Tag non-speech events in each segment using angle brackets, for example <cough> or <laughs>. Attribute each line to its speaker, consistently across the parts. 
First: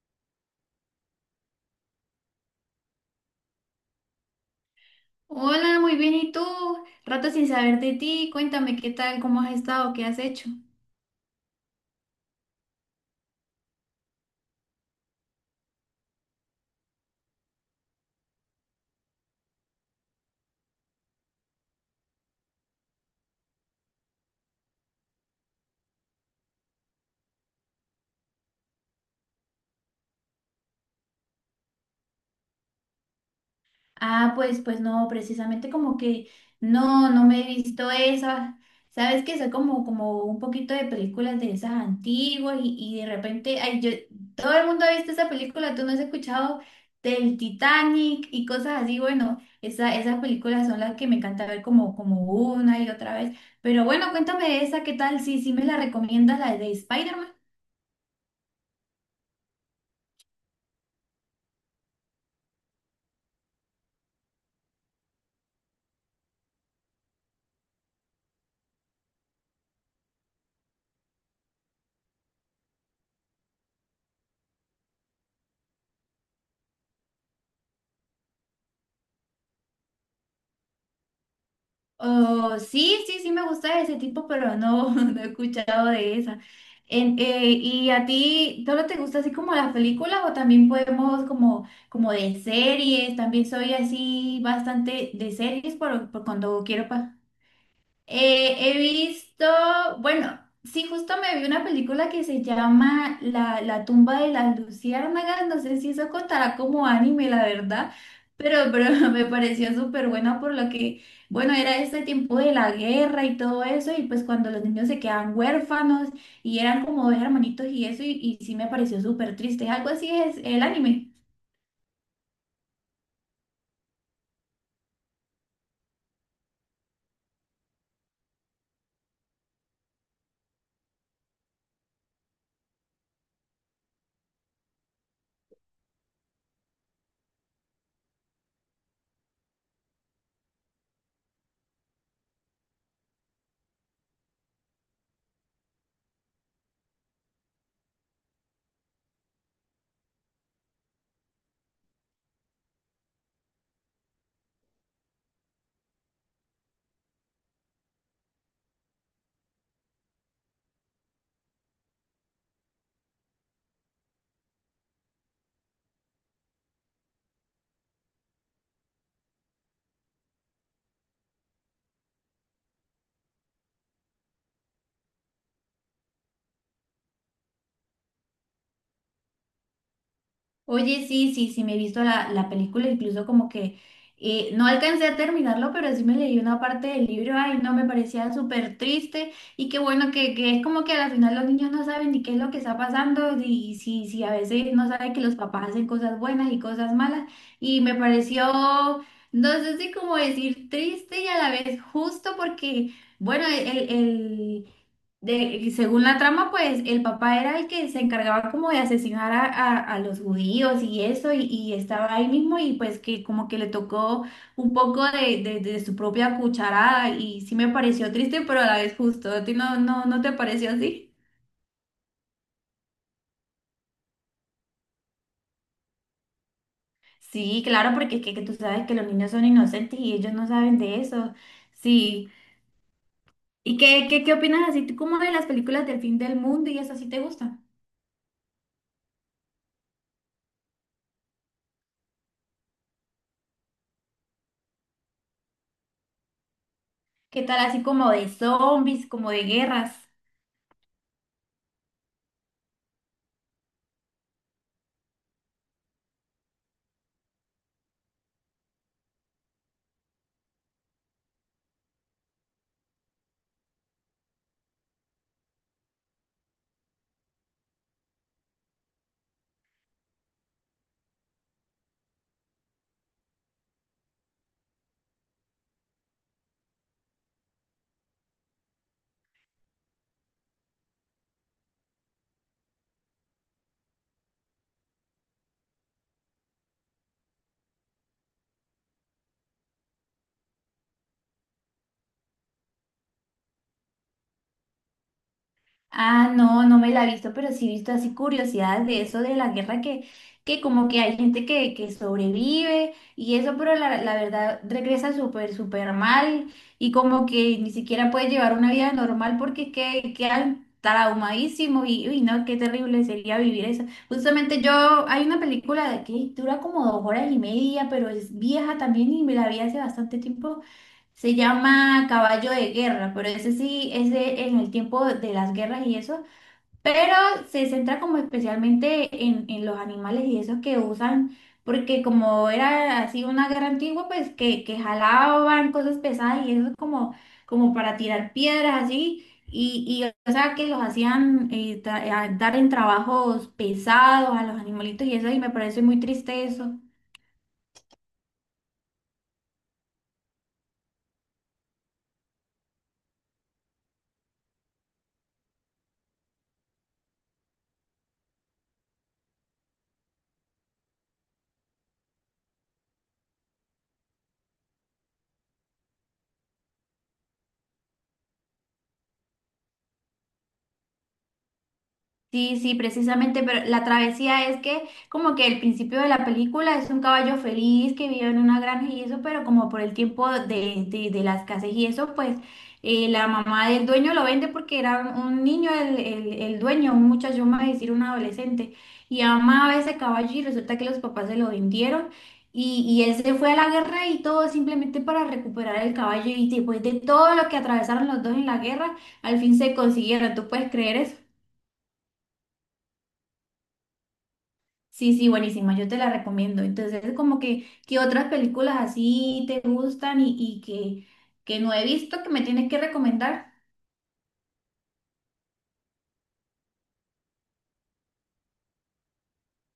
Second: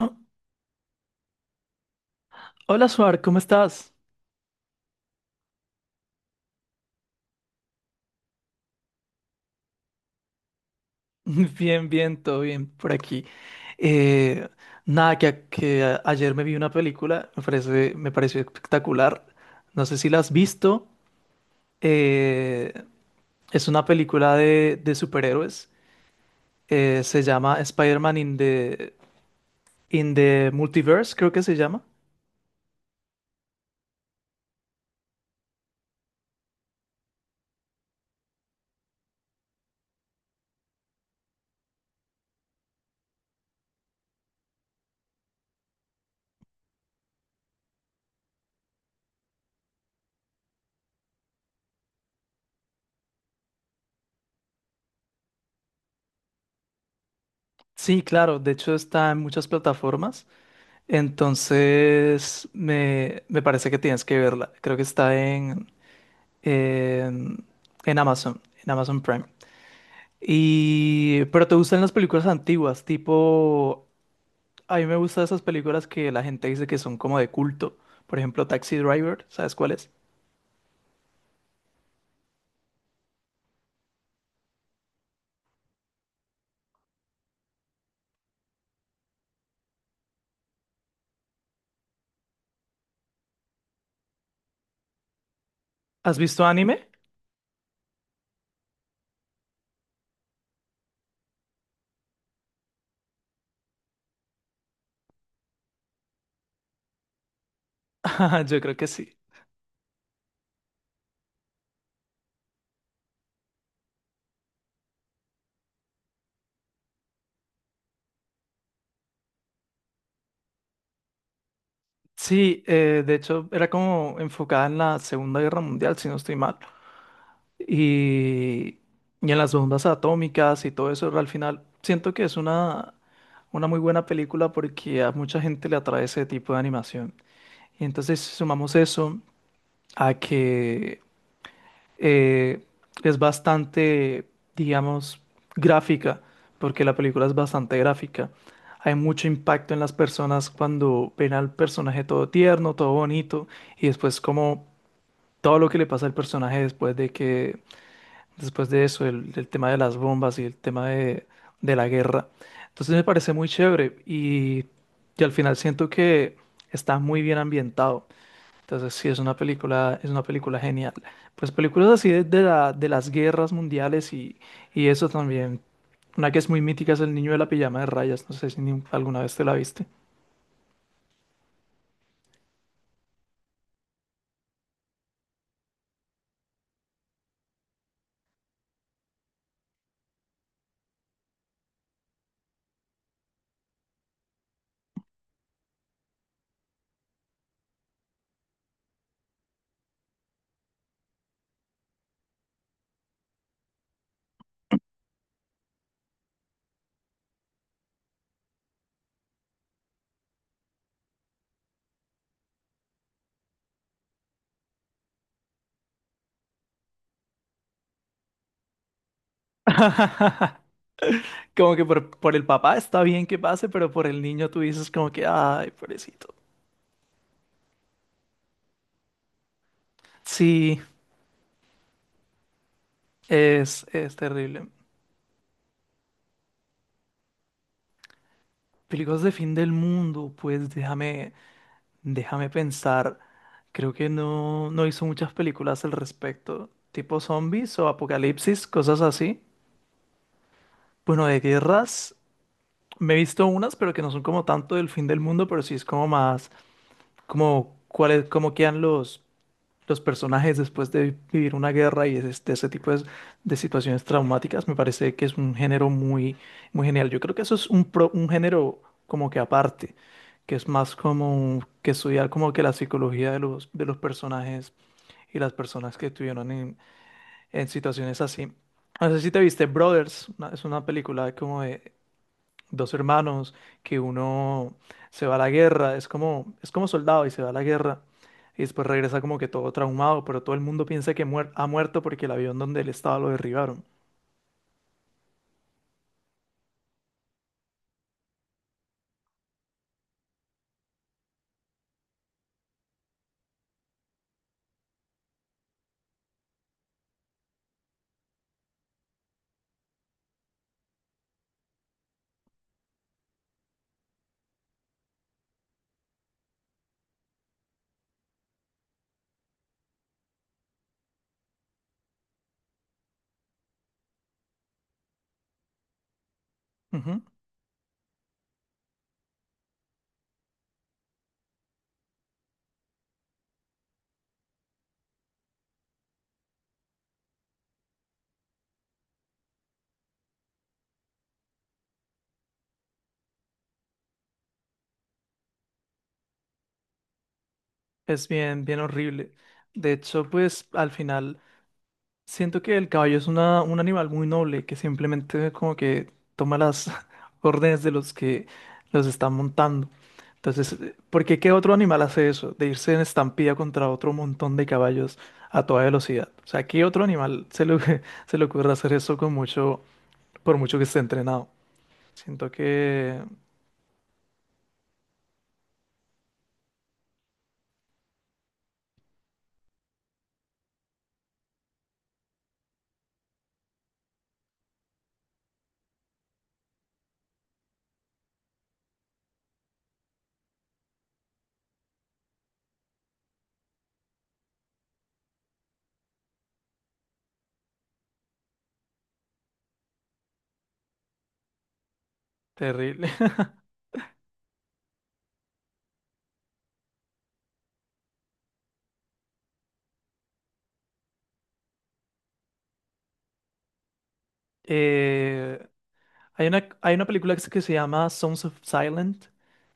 Speaker 1: Oh, hola, Suar, ¿cómo estás?
Speaker 2: Hola, muy bien. ¿Y tú? Rato sin saber de ti. Cuéntame qué tal, cómo has estado, qué has hecho.
Speaker 1: <laughs> Bien, bien, todo bien por aquí. Eh, nada, que ayer me vi una película, me parece, me pareció espectacular. No sé si la has visto. eh, es una película de superhéroes. Se llama Spider-Man in the Multiverse, creo que se llama.
Speaker 2: Ah, pues, pues no, precisamente como que no me he visto esa. Sabes que soy como, como un poquito de películas de esas antiguas y de repente, ay, yo, todo el mundo ha visto esa película, tú no has escuchado del Titanic y cosas así. Bueno, esa, esas películas son las que me encanta ver como, como una y otra vez. Pero bueno, cuéntame de esa, ¿qué tal? Sí, sí me la recomiendas, la de Spider-Man.
Speaker 1: Sí, claro, de hecho está en muchas plataformas. Entonces, me parece que tienes que verla. Creo que está eh, en Amazon, en Amazon Prime. Y pero te gustan las películas antiguas, tipo, a mí me gustan esas películas que la gente dice que son como de culto. Por ejemplo, Taxi Driver, ¿sabes cuál es?
Speaker 2: Oh, sí, sí, sí me gusta ese tipo, pero no, <laughs> no he escuchado de esa. ¿Y a ti solo te gusta así como las películas o también podemos como, como de series? También soy así bastante de series por,
Speaker 1: ¿Has
Speaker 2: por
Speaker 1: visto
Speaker 2: cuando quiero
Speaker 1: anime?
Speaker 2: pa. He visto, bueno, sí, justo me vi una película que se llama la tumba de las luciérnagas, no sé si eso contará como anime, la verdad,
Speaker 1: <laughs> Yo creo que
Speaker 2: pero <laughs>
Speaker 1: sí.
Speaker 2: me pareció súper buena por lo que, bueno, era este tiempo de la guerra y todo eso, y pues cuando los niños se quedan huérfanos y eran como dos hermanitos y eso, y sí me pareció súper triste, algo así es el anime.
Speaker 1: Sí, de hecho era como enfocada en la Segunda Guerra Mundial, si no estoy mal. Y, y en las bombas atómicas y todo eso, al final siento que es una muy buena película porque a mucha gente le atrae ese tipo de animación. Y entonces sumamos eso a que eh, es bastante, digamos, gráfica, porque la película es bastante gráfica. Hay mucho impacto en las personas cuando ven al personaje todo tierno, todo bonito, y después como todo lo que le pasa al personaje después de eso, el tema de las bombas y el tema de la guerra. Entonces me parece muy chévere y al final siento que está muy bien ambientado. Entonces sí, es una película genial. Pues películas así de las guerras mundiales y eso también. Una que es muy mítica es El niño de la pijama de rayas. No sé si alguna vez te la viste.
Speaker 2: Oye, sí, sí, sí, me he visto la película, incluso como que no alcancé a terminarlo, pero sí me leí una parte del libro, ay, no, me parecía súper triste y qué bueno que es como que al final los niños no saben ni qué es lo que está pasando y sí, sí, a veces no saben que los papás hacen cosas buenas y cosas malas y me pareció, no sé si como decir triste y a la vez justo porque, bueno, de, según la trama, pues el papá era el que se encargaba como de asesinar a, a los judíos y eso, y estaba ahí mismo y pues que como que le tocó un poco de, de su propia cucharada y sí me pareció triste, pero a la vez justo. ¿A ti no, no, no te
Speaker 1: <laughs>
Speaker 2: pareció así?
Speaker 1: Como que por el papá está bien que pase, pero por el niño tú dices como que, ay, pobrecito.
Speaker 2: Sí, claro, porque es que tú sabes que los niños son inocentes y ellos no saben
Speaker 1: Sí,
Speaker 2: de eso. Sí. ¿Y
Speaker 1: es,
Speaker 2: qué,
Speaker 1: es
Speaker 2: qué, qué opinas
Speaker 1: terrible.
Speaker 2: así tú como de las películas del fin del mundo y eso sí te gusta?
Speaker 1: Películas de fin del mundo, pues déjame pensar. Creo que no hizo muchas películas al respecto. Tipo
Speaker 2: ¿Qué tal
Speaker 1: zombies
Speaker 2: así
Speaker 1: o
Speaker 2: como de
Speaker 1: apocalipsis, cosas
Speaker 2: zombies, como
Speaker 1: así.
Speaker 2: de guerras?
Speaker 1: Bueno, de guerras me he visto unas, pero que no son como tanto del fin del mundo, pero sí es como más, como cuáles, cómo quedan los personajes después de vivir una guerra y es ese tipo de situaciones traumáticas. Me parece que es un género muy, muy genial. Yo creo que eso es un género como que aparte, que es más como que estudiar como que la psicología de los personajes y las personas que estuvieron en situaciones así. No sé si te viste Brothers, es una película como de, dos hermanos, que uno se va a la guerra, es como soldado y se va a la guerra y después regresa como que todo traumado, pero todo el mundo piensa que ha muerto porque el avión donde él estaba lo derribaron.
Speaker 2: Ah, no, no me la he visto, pero sí he visto así curiosidades de eso, de la guerra que como que hay gente que sobrevive y eso, pero la verdad regresa súper, súper mal y como que ni siquiera puede llevar una vida normal porque que, quedan traumadísimos y uy, no, qué terrible sería vivir eso. Justamente yo, hay una película de que dura como dos horas y media, pero es vieja también y me la vi hace bastante tiempo, se llama Caballo de Guerra, pero ese sí es en el tiempo de las guerras y eso, pero
Speaker 1: Ujú.
Speaker 2: se centra como especialmente en los animales y eso que usan, porque como era así una guerra antigua, pues que jalaban cosas pesadas y eso como, como para tirar piedras así, y o sea que los hacían dar en trabajos pesados a los animalitos y eso, y me parece muy triste eso.
Speaker 1: Es bien, bien horrible. De hecho, pues al final siento que el caballo es un animal muy noble que simplemente como que toma las <laughs> órdenes de los que los están montando. Entonces, ¿por qué qué otro animal hace eso? De irse en estampida contra otro montón de caballos a toda velocidad. O sea, ¿qué otro animal se le, <laughs> se le ocurre hacer eso por mucho que esté entrenado? Siento
Speaker 2: Sí, sí,
Speaker 1: que
Speaker 2: precisamente, pero la travesía es que como que el principio de la película es un caballo feliz que vive en una granja y eso, pero como por el tiempo de la escasez y eso, pues la mamá del dueño lo vende porque era un niño el dueño, un muchacho, vamos a decir un adolescente, y amaba ese caballo y resulta que los papás se lo vendieron y él se fue a la guerra y todo simplemente para recuperar el caballo y después de todo lo que atravesaron los dos en la guerra, al fin se consiguieron, ¿tú puedes creer eso?
Speaker 1: terrible. <laughs>
Speaker 2: Sí, sí, buenísima, yo te la recomiendo. Entonces, como que, ¿qué otras películas así te gustan y que no he visto que me tienes que recomendar?
Speaker 1: Eh, hay una película que se llama Sons of Silent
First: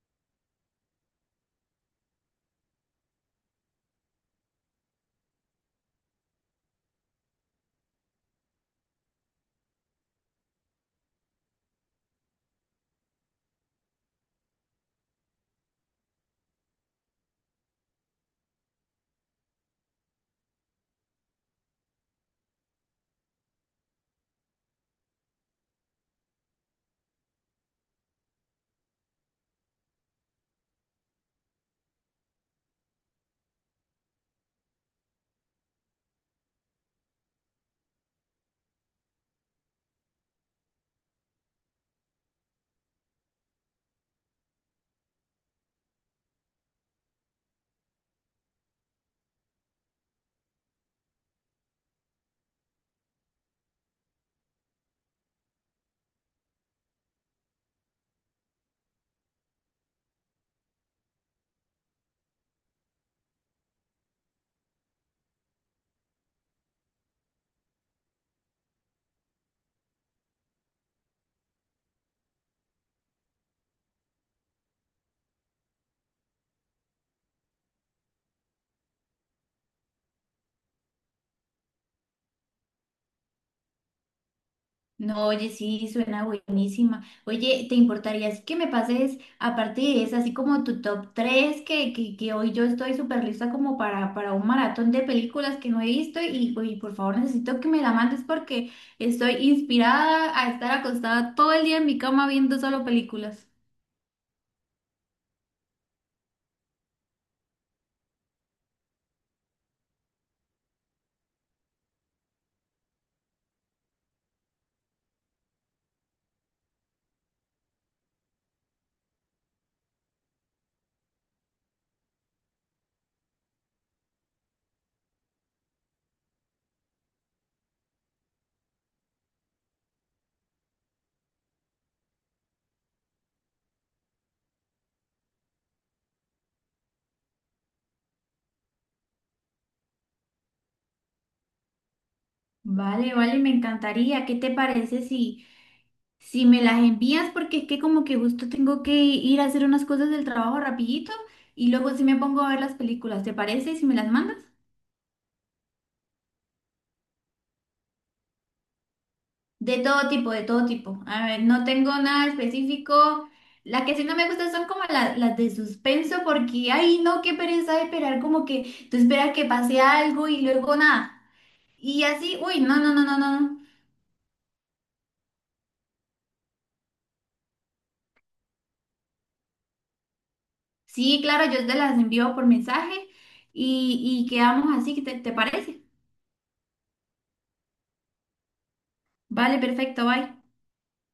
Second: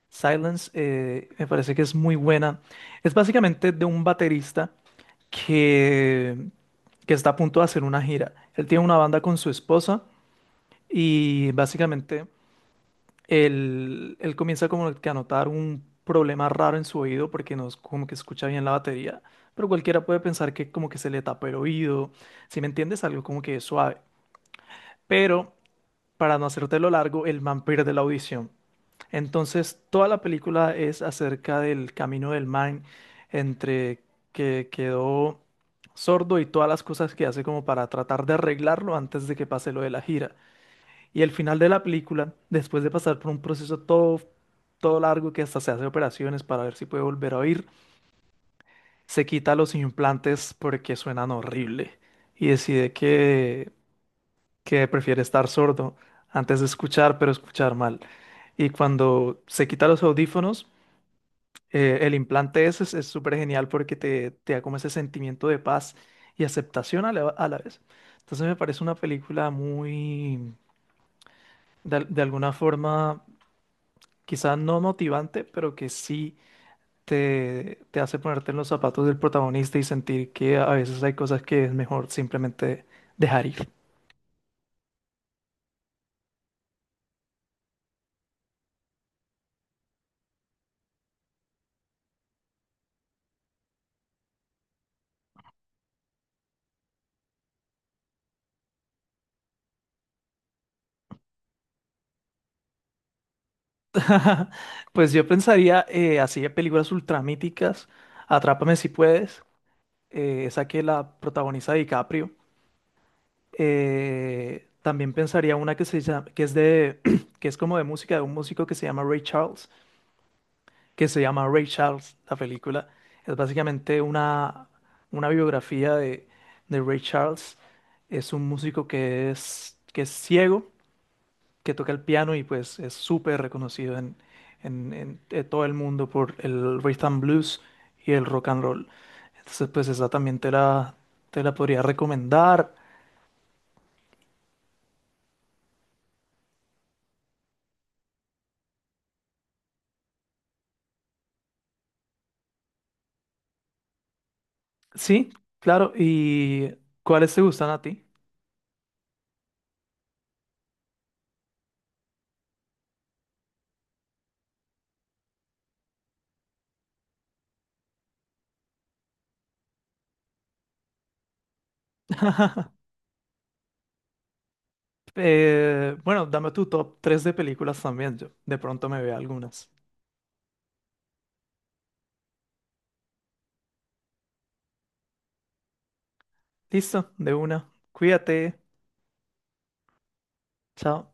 Speaker 1: Silence me parece que es muy buena. Es básicamente de un baterista que, que está a punto de hacer una gira. Él tiene una banda con su esposa y básicamente él comienza como que a notar un problema raro en su oído porque no es como que escucha bien la batería, pero cualquiera puede pensar que como que se le tapa el oído, si me entiendes, algo como que suave. Pero para no hacértelo largo, el man pierde la audición. Entonces, toda la película es acerca del camino del man entre que quedó sordo y todas las cosas que hace como para tratar de arreglarlo antes de que pase lo de la gira. Y el final de la película, después de pasar por un proceso todo largo, que hasta se hace operaciones para ver si puede volver a oír, se quita los implantes porque suenan horrible y decide que prefiere estar sordo antes de escuchar, pero escuchar mal. Y cuando se quita los audífonos, el implante ese es súper genial porque te da como ese sentimiento de paz y aceptación a la vez. Entonces me parece una película muy, de alguna forma, quizás no motivante, pero que sí te hace ponerte en los zapatos del protagonista y sentir que a veces hay cosas que es mejor simplemente dejar ir.
Speaker 2: No, oye, sí, suena buenísima. Oye, ¿te importaría así que me pases, aparte de esa, así como tu top 3 que hoy yo estoy súper lista como para un maratón de películas que no he visto y por favor necesito que me la mandes porque estoy inspirada a estar acostada todo el día en mi cama viendo solo películas.
Speaker 1: <laughs> Pues yo pensaría así de películas ultramíticas, Atrápame si puedes, esa que la protagoniza DiCaprio. También pensaría una que se llama, que es de, <clears throat> que es como de música de un músico que se llama Ray Charles, que se llama Ray Charles, la película. Es básicamente una biografía de Ray Charles. Es un músico que es ciego, que toca el piano y pues es súper reconocido en todo el mundo por el rhythm blues y el rock and roll. Entonces pues esa también te la podría recomendar.
Speaker 2: Vale, vale, me encantaría. ¿Qué te parece si, si me las envías? Porque es que como que justo tengo que ir a hacer unas cosas del trabajo rapidito y luego sí me pongo a ver las películas. ¿Te parece si me las mandas?
Speaker 1: Sí, claro. ¿Y cuáles te gustan a ti?
Speaker 2: De todo tipo, de todo tipo. A ver, no tengo nada específico. Las que sí no me gustan son como las de suspenso porque, ay, no, qué pereza de esperar, como que tú esperas que pase algo y luego nada. Y así, uy, no,
Speaker 1: <laughs>
Speaker 2: no, no, no, no. no.
Speaker 1: Bueno, dame tu top 3 de películas también. Yo de pronto me veo algunas.
Speaker 2: Sí, claro, yo te las envío por mensaje y quedamos así, ¿te, te parece?
Speaker 1: Listo, de una. Cuídate.
Speaker 2: Vale, perfecto, bye.
Speaker 1: Chao.